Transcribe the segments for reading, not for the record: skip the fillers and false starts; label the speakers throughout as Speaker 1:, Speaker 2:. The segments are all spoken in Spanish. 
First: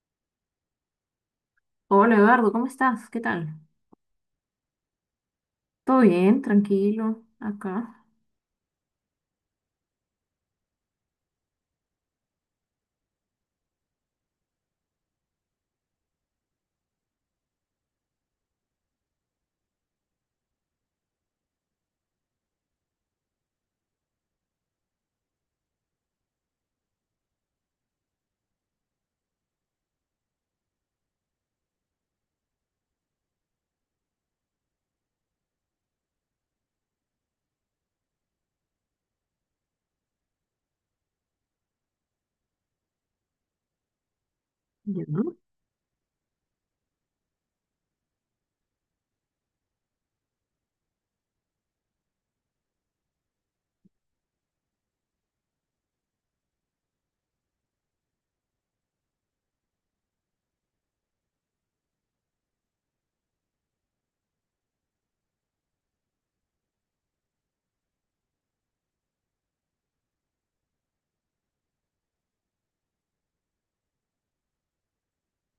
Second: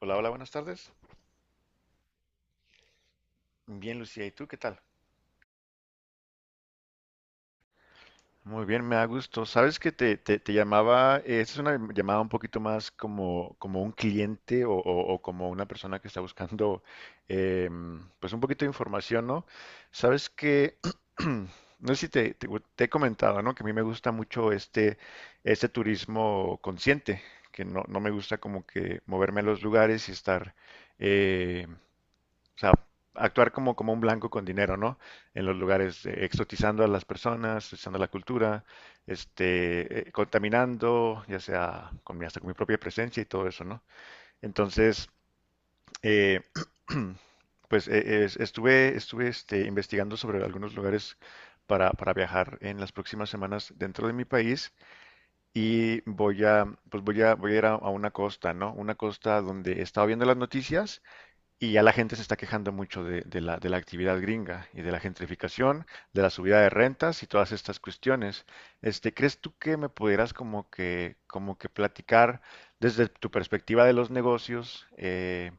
Speaker 1: Hola, hola, buenas tardes.
Speaker 2: Hola Eduardo, ¿cómo estás? ¿Qué tal?
Speaker 1: Bien, Lucía, ¿y tú qué tal?
Speaker 2: ¿Todo bien? Tranquilo, acá.
Speaker 1: Muy bien, me da gusto. Sabes que te llamaba, esta es una llamada un poquito más como un cliente o como una persona que está buscando pues un poquito de información, ¿no? Sabes que, no sé si te he comentado, ¿no? Que a mí me gusta mucho este turismo consciente, que no me gusta como que moverme a los lugares y estar. eh, O sea, actuar como un blanco con dinero, ¿no? En los lugares, exotizando a las personas, exotizando la cultura, este, contaminando, ya sea hasta con mi propia presencia y todo eso, ¿no?
Speaker 2: Ya.
Speaker 1: Entonces, eh, pues estuve investigando sobre algunos lugares para viajar en las próximas semanas dentro de mi país y pues voy a ir a una costa, ¿no? Una costa donde he estado viendo las noticias y ya la gente se está quejando mucho de la actividad gringa y de la gentrificación, de la subida de rentas y todas estas cuestiones. ¿Crees tú que me pudieras como que platicar desde tu perspectiva de los negocios,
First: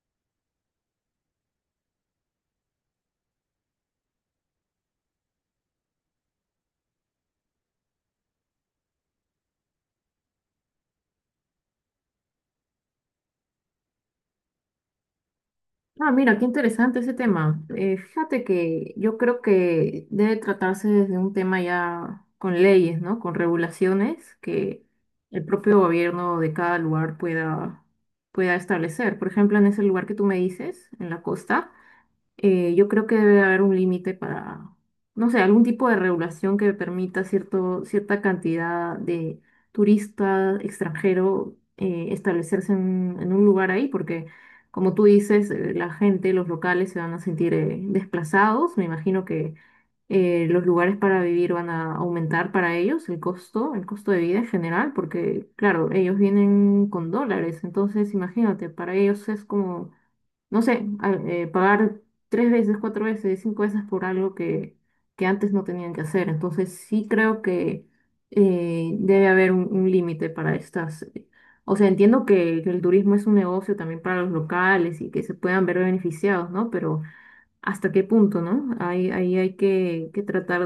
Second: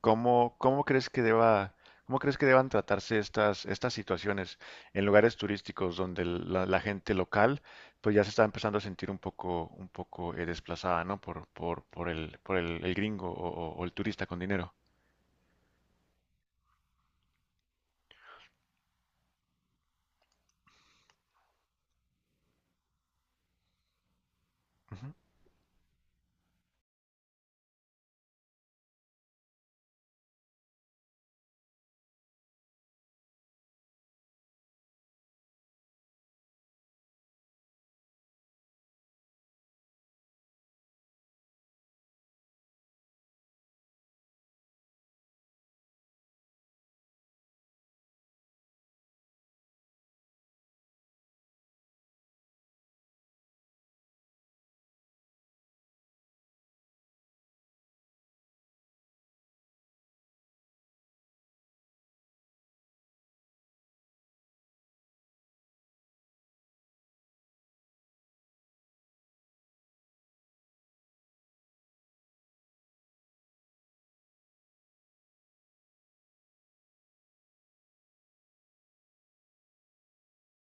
Speaker 1: cómo, cómo crees que deba, cómo crees que deban tratarse estas situaciones en lugares turísticos donde la gente local pues ya se está empezando a sentir un poco desplazada, ¿no? Por el gringo o el turista con dinero.
Speaker 2: Ah, mira, qué interesante ese tema. Fíjate que yo creo que debe tratarse desde un tema ya con leyes, ¿no? Con regulaciones que el propio gobierno de cada lugar pueda, pueda establecer. Por ejemplo, en ese lugar que tú me dices, en la costa. Yo creo que debe haber un límite para, no sé, algún tipo de regulación que permita cierto, cierta cantidad de turistas extranjeros establecerse en un lugar ahí, porque como tú dices, la gente, los locales se van a sentir desplazados. Me imagino que los lugares para vivir van a aumentar para ellos el costo de vida en general, porque claro, ellos vienen con dólares, entonces imagínate, para ellos es como no sé, pagar tres veces, cuatro veces, cinco veces por algo que antes no tenían que hacer. Entonces sí creo que debe haber un límite para estas. O sea, entiendo que el turismo es un negocio también para los locales y que se puedan ver beneficiados, ¿no? Pero ¿hasta qué punto, no? Ahí, ahí hay que tratar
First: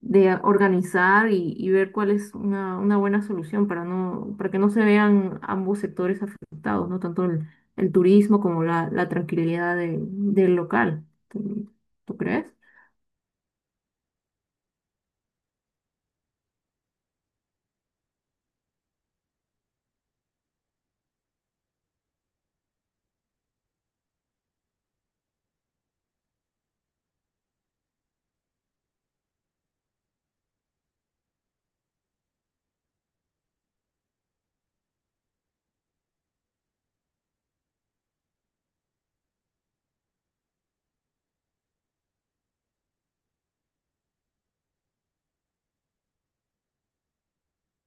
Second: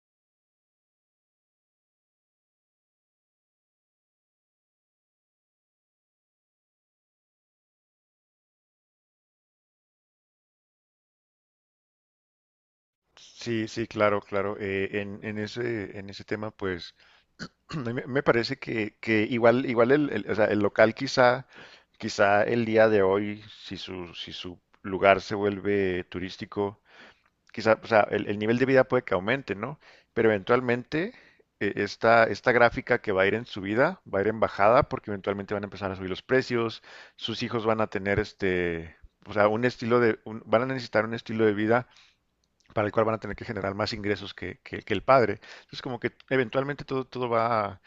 Speaker 2: de organizar y ver cuál es una buena solución para no, para que no se vean ambos sectores afectados, ¿no? Tanto el turismo como la tranquilidad del local. ¿Tú, tú crees?
Speaker 1: Sí, sí, claro, claro. En ese tema, pues, a mí me parece que igual el, o sea, el local quizá el día de hoy, si su lugar se vuelve turístico, quizá, o sea, el nivel de vida puede que aumente, ¿no? Pero eventualmente esta gráfica que va a ir en subida, va a ir en bajada, porque eventualmente van a empezar a subir los precios, sus hijos van a tener o sea, un estilo de, un- van a necesitar un estilo de vida para el cual van a tener que generar más ingresos que el padre. Entonces, como que eventualmente todo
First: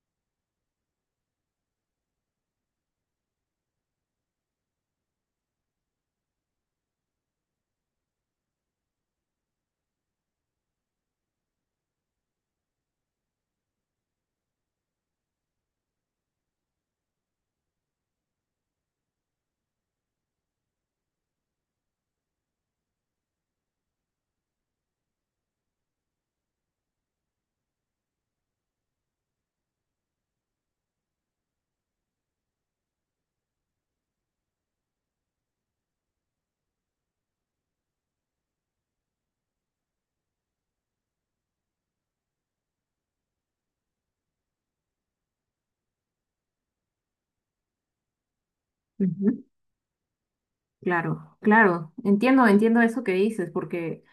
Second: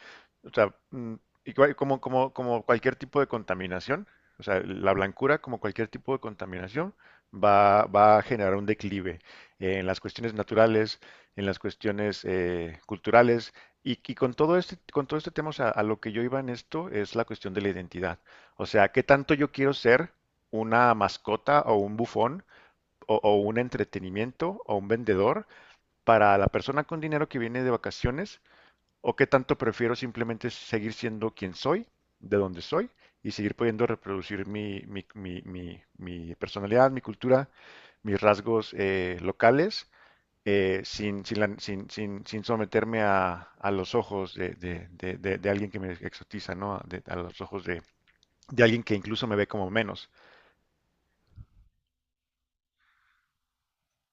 Speaker 1: o sea, igual como cualquier tipo de contaminación, o sea, la blancura, como cualquier tipo de contaminación, va a generar un declive en las cuestiones naturales, en las cuestiones culturales. Y con todo este tema, o sea, a lo que yo iba en esto es la cuestión de la identidad. O sea, ¿qué tanto yo quiero ser una mascota o un bufón, o un entretenimiento o un vendedor para la persona con dinero que viene de vacaciones o qué tanto prefiero simplemente seguir siendo quien soy, de donde soy y seguir pudiendo reproducir mi personalidad, mi cultura, mis rasgos locales, sin, sin, la- sin- sin- sin someterme a los ojos de alguien que me exotiza, ¿no? A los ojos de alguien que incluso me
Speaker 2: Ujú.
Speaker 1: ve como menos.
Speaker 2: Claro, claro, entiendo, entiendo eso que dices, porque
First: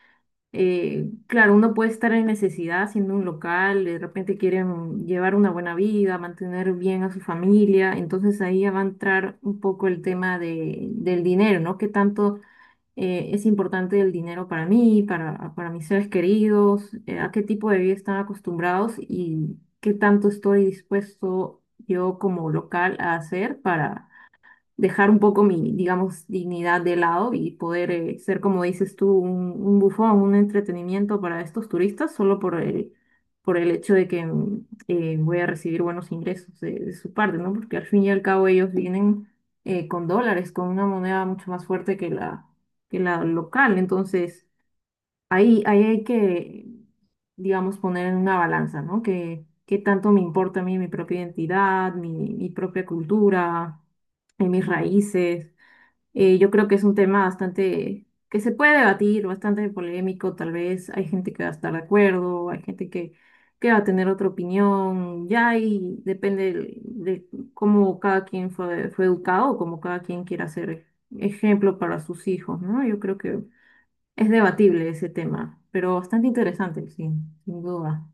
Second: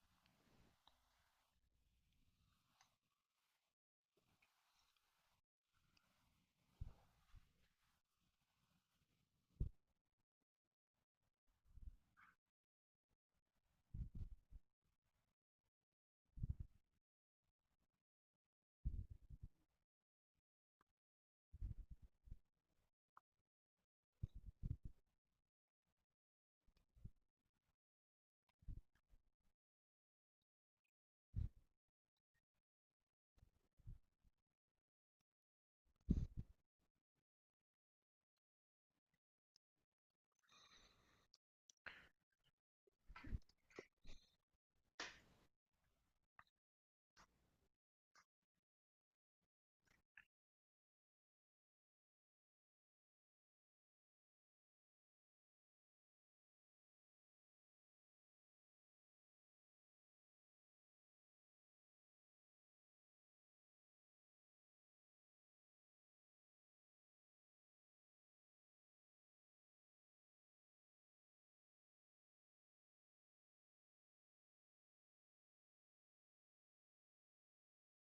Speaker 2: claro, uno puede estar en necesidad siendo un local, de repente quieren llevar una buena vida, mantener bien a su familia, entonces ahí ya va a entrar un poco el tema de, del dinero, ¿no? ¿Qué tanto es importante el dinero para mí, para mis seres queridos, a qué tipo de vida están acostumbrados y qué tanto estoy dispuesto yo como local a hacer para dejar un poco mi, digamos, dignidad de lado y poder ser, como dices tú, un bufón, un entretenimiento para estos turistas solo por el hecho de que voy a recibir buenos ingresos de su parte, ¿no? Porque al fin y al cabo ellos vienen con dólares, con una moneda mucho más fuerte que la local. Entonces, ahí, ahí hay que, digamos, poner en una balanza, ¿no? Que, qué tanto me importa a mí mi propia identidad, mi propia cultura en mis raíces. Yo creo que es un tema bastante que se puede debatir, bastante polémico, tal vez. Hay gente que va a estar de acuerdo, hay gente que va a tener otra opinión, ya y depende de, cómo cada quien fue, fue educado, cómo cada quien quiera ser ejemplo para sus hijos, ¿no? Yo creo que es debatible ese tema, pero bastante interesante, sí, sin duda.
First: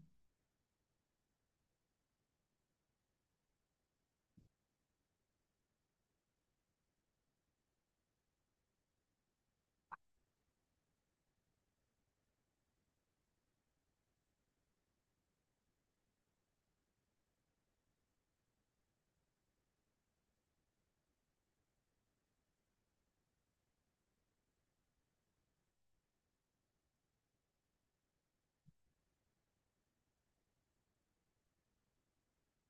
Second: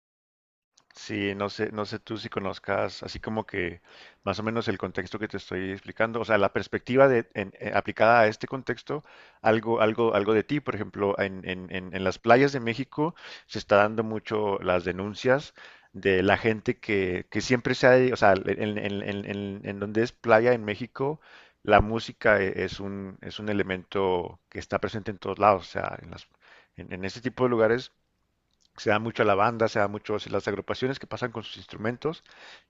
Speaker 1: Sí, no sé tú si conozcas así como que más o menos el contexto que te estoy explicando, o sea, la perspectiva aplicada a este contexto, algo de ti, por ejemplo, en las playas de México se está dando mucho las denuncias de la gente que siempre se ha, de- o sea, en donde es playa en México, la música es un elemento que está presente en todos lados, o sea, en este tipo de lugares se da mucho a la banda, se da mucho a las agrupaciones que pasan con sus instrumentos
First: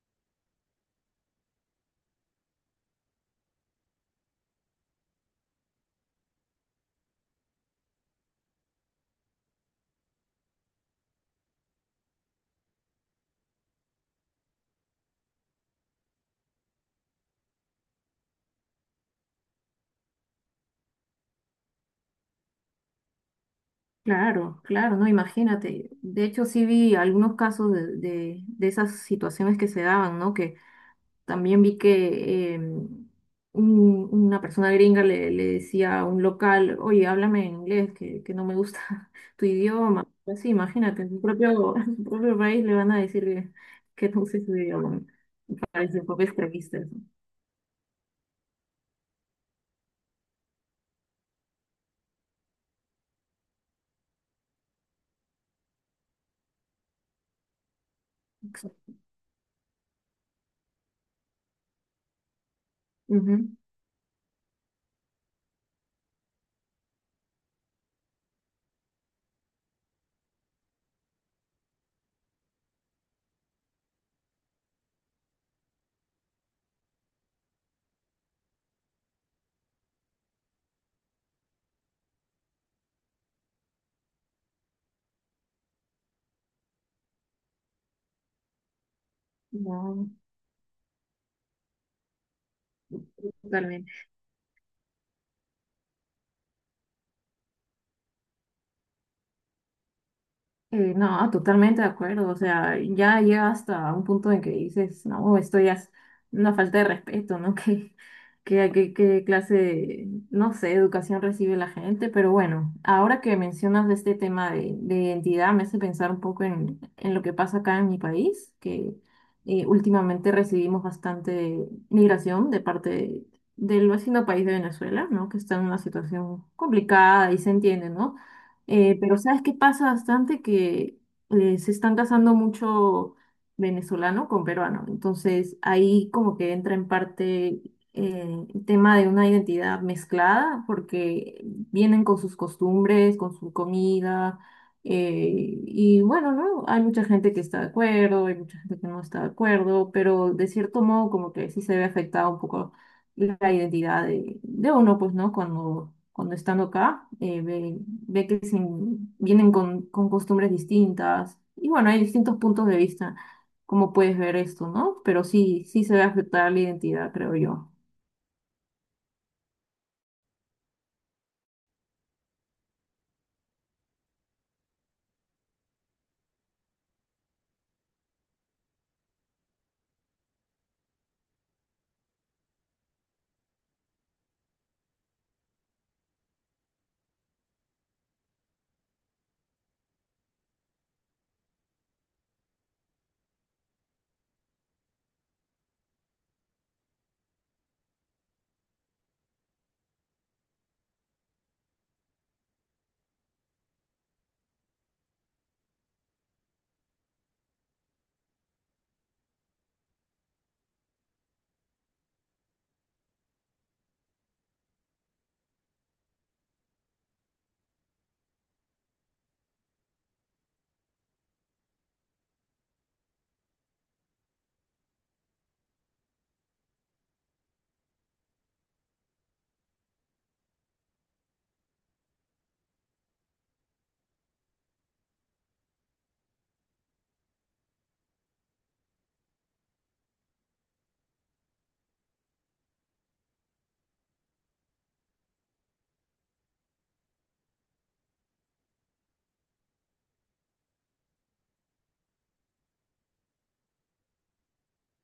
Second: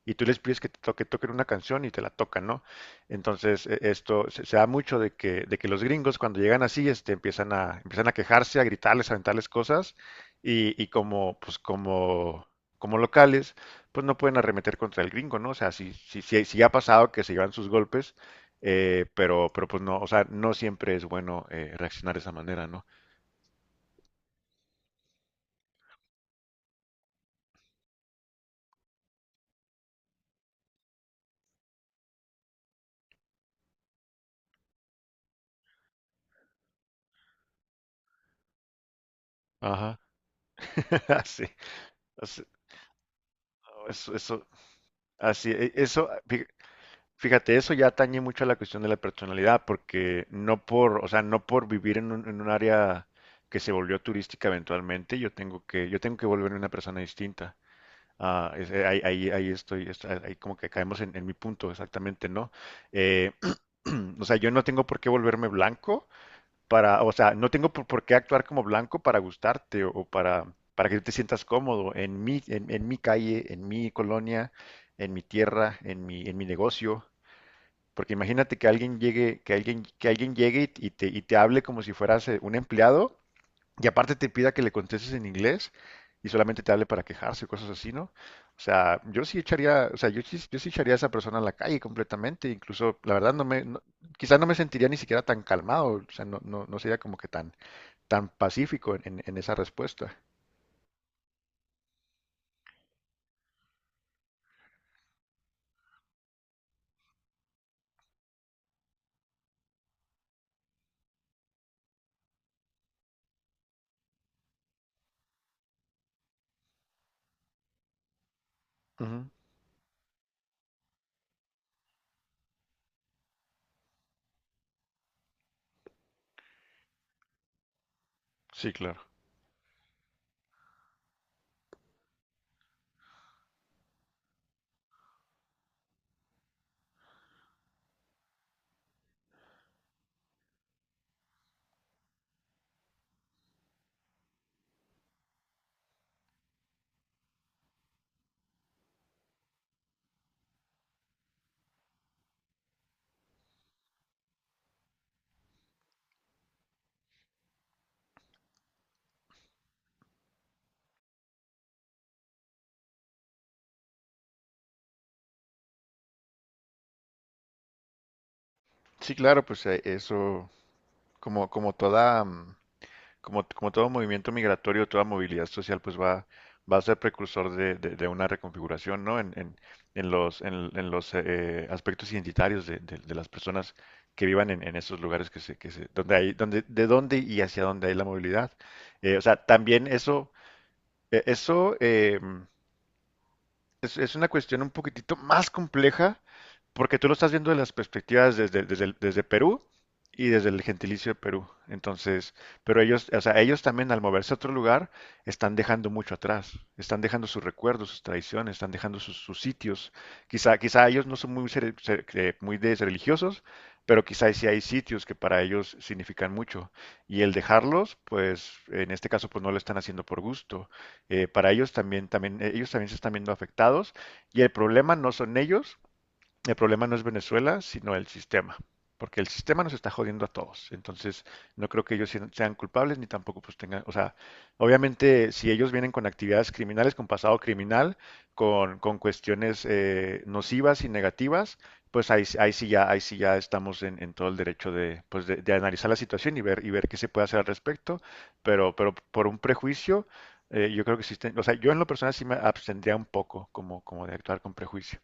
Speaker 1: y tú les pides que toquen una canción y te la tocan, ¿no? Entonces, esto se da mucho de que los gringos cuando llegan así, empiezan a quejarse, a gritarles, a aventarles cosas, y pues como locales, pues no pueden arremeter contra el gringo, ¿no? O sea, si ha pasado que se llevan sus golpes, pero pues no, o sea, no siempre es bueno reaccionar de esa manera, ¿no?
Speaker 2: Claro, claro, no, imagínate. De hecho, sí vi algunos casos de esas situaciones que se daban, ¿no? También vi que una persona gringa le, le decía a un local, oye, háblame en inglés, que no me gusta tu
Speaker 1: Ajá,
Speaker 2: idioma. Así, imagínate, en su
Speaker 1: sí.
Speaker 2: propio, en tu
Speaker 1: O
Speaker 2: propio
Speaker 1: sea,
Speaker 2: país le van a decir que
Speaker 1: eso,
Speaker 2: no uses
Speaker 1: eso.
Speaker 2: su idioma.
Speaker 1: Así,
Speaker 2: Me parece un poco extremista eso.
Speaker 1: fíjate, eso ya atañe mucho a la cuestión de la personalidad, porque o sea, no por vivir en un área que se volvió turística eventualmente, yo tengo que volverme una persona distinta. Ah, ahí estoy, ahí como que caemos en mi punto, exactamente, ¿no? Eh,
Speaker 2: Ujú.
Speaker 1: o sea, yo no tengo por qué volverme blanco, para, o sea, no tengo por qué actuar como blanco para gustarte o para que tú te sientas cómodo en mi calle, en mi colonia, en mi tierra, en mi negocio. Porque imagínate que alguien llegue y te hable como si fueras un empleado y aparte te pida que le contestes en inglés y solamente te hable para quejarse, o cosas así, ¿no? O sea, o sea,
Speaker 2: No,
Speaker 1: yo sí echaría a esa persona a la calle completamente, incluso, la verdad, no me, no-
Speaker 2: totalmente.
Speaker 1: quizás no me sentiría ni siquiera tan calmado, o sea, no sería como que tan pacífico en esa respuesta.
Speaker 2: No, totalmente de acuerdo. O sea, ya llega hasta un punto en que dices, no, esto ya es una falta de respeto, ¿no? ¿Qué, qué, qué, qué clase de, no sé, educación recibe la gente? Pero bueno, ahora que mencionas de este tema de identidad, me hace pensar un poco en lo que pasa acá en mi país, que
Speaker 1: Ujú.
Speaker 2: últimamente recibimos bastante migración del vecino país de Venezuela, ¿no? Que está en una situación complicada y se entiende, ¿no?
Speaker 1: Sí, claro.
Speaker 2: Pero ¿sabes qué pasa bastante? Que se están casando mucho venezolano con peruano. Entonces ahí como que entra en parte el tema de una identidad mezclada porque vienen con sus costumbres, con su comida. Y bueno, ¿no? Hay mucha gente que está de acuerdo, hay mucha gente que no está de acuerdo, pero de cierto modo como que sí se ve afectado un poco la identidad de uno, pues, ¿no? Cuando, cuando estando acá, ve, ve que vienen con costumbres distintas. Y bueno, hay distintos puntos de vista, como puedes ver esto, ¿no? Pero sí, sí se ve afectada la identidad, creo yo.
Speaker 1: Sí, claro, pues eso, como, como toda, mm, como todo movimiento migratorio, toda movilidad social, pues va a ser precursor de una reconfiguración, ¿no? En los aspectos identitarios de las personas que vivan en esos lugares que se, donde hay, donde, de dónde y hacia dónde hay la movilidad. O sea, también eso, eh, eso, eh, es una cuestión un poquitito más compleja porque tú lo estás viendo de las perspectivas desde Perú y desde el gentilicio de Perú. Entonces, pero ellos, o sea, ellos también al moverse a otro lugar están dejando mucho atrás, están dejando sus recuerdos, sus tradiciones, están dejando sus sitios. Quizá ellos no son muy religiosos, pero quizá sí hay sitios que para ellos significan mucho. Y el dejarlos, pues en este caso, pues no lo están haciendo por gusto. Para ellos también, también, ellos también se están viendo afectados y el problema no son ellos, el problema no es Venezuela, sino el sistema, porque el sistema nos está jodiendo a todos. Entonces, no creo que ellos sean- culpables ni tampoco pues tengan, o sea, obviamente si ellos vienen con actividades criminales, con pasado criminal, con cuestiones nocivas y negativas, pues ahí sí ya estamos en todo el derecho pues de analizar la situación y ver qué se puede hacer al respecto, pero por un prejuicio, yo creo que existen, o sea, yo en lo personal sí me abstendría un poco como de actuar con prejuicio.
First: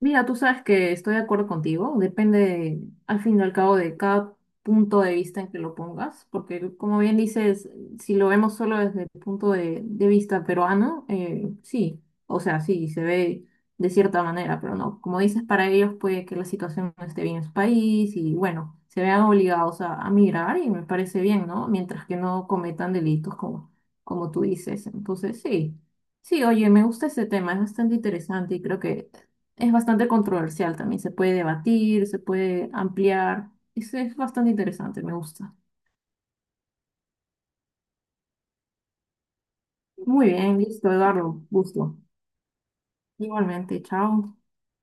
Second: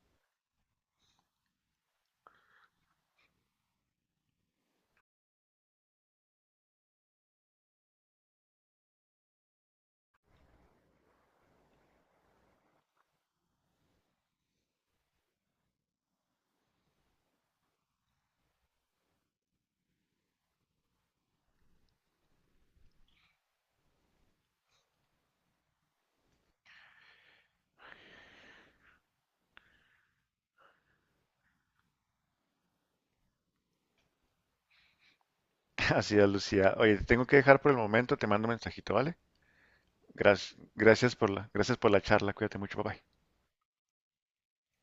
Speaker 2: Mira, tú sabes que estoy de acuerdo contigo, depende al fin y al cabo de cada punto de vista en que lo pongas, porque como bien dices, si lo vemos solo desde el punto de vista peruano, sí, o sea, sí, se ve de cierta manera, pero no, como dices, para ellos puede que la situación no esté bien en su país y bueno, se vean obligados a migrar y me parece bien, ¿no? Mientras que no cometan delitos como, como tú dices, entonces sí. Sí, oye, me gusta ese tema, es bastante interesante y creo que es bastante controversial también. Se puede debatir, se puede ampliar. Eso es bastante interesante, me gusta.
Speaker 1: Así es, Lucía. Oye, te tengo que dejar por el momento, te mando un mensajito, ¿vale?
Speaker 2: Muy
Speaker 1: Gracias,
Speaker 2: bien, listo,
Speaker 1: gracias por
Speaker 2: Eduardo.
Speaker 1: la, gracias por
Speaker 2: Gusto.
Speaker 1: la charla, cuídate mucho, papá.
Speaker 2: Igualmente, chao.